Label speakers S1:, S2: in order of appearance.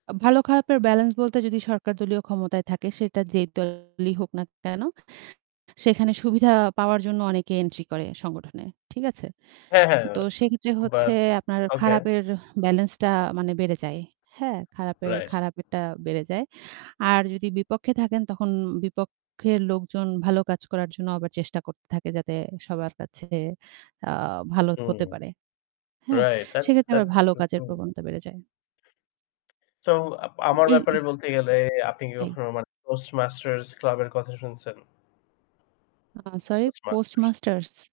S1: আ ভালো খারাপের ব্যালেন্স বলতে যদি সরকারদলীয় ক্ষমতায় থাকে সেটা যেই দলই হোক না কেন সেখানে সুবিধা পাওয়ার জন্য অনেকে এন্ট্রি করে সংগঠনে। ঠিক আছে?
S2: হ্যাঁ, হ্যাঁ।
S1: তো সেক্ষেত্রে হচ্ছে
S2: বাট
S1: আপনার
S2: ওকে।
S1: খারাপের ব্যালেন্সটা মানে বেড়ে যায়। হ্যাঁ? খারাপের
S2: রাইট।
S1: খারাপেরটা বেড়ে যায়। আর যদি বিপক্ষে থাকেন তখন বিপক্ষের লোকজন ভালো কাজ করার জন্য আবার চেষ্টা করতে থাকে যাতে সবার কাছে আ ভালো
S2: হুম।
S1: হতে পারে। হ্যাঁ?
S2: রাইট। that's
S1: সেক্ষেত্রে আবার
S2: that's
S1: ভালো
S2: হু,
S1: কাজের
S2: হু।
S1: প্রবণতা বেড়ে যায়।
S2: তো আ আমার ব্যাপারে
S1: এই
S2: বলতে গেলে আপনি
S1: জি।
S2: কখনো মানে Toastmasters Club এর কথা শুনছেন?
S1: আ সরি, post
S2: Toastmasters।
S1: masters?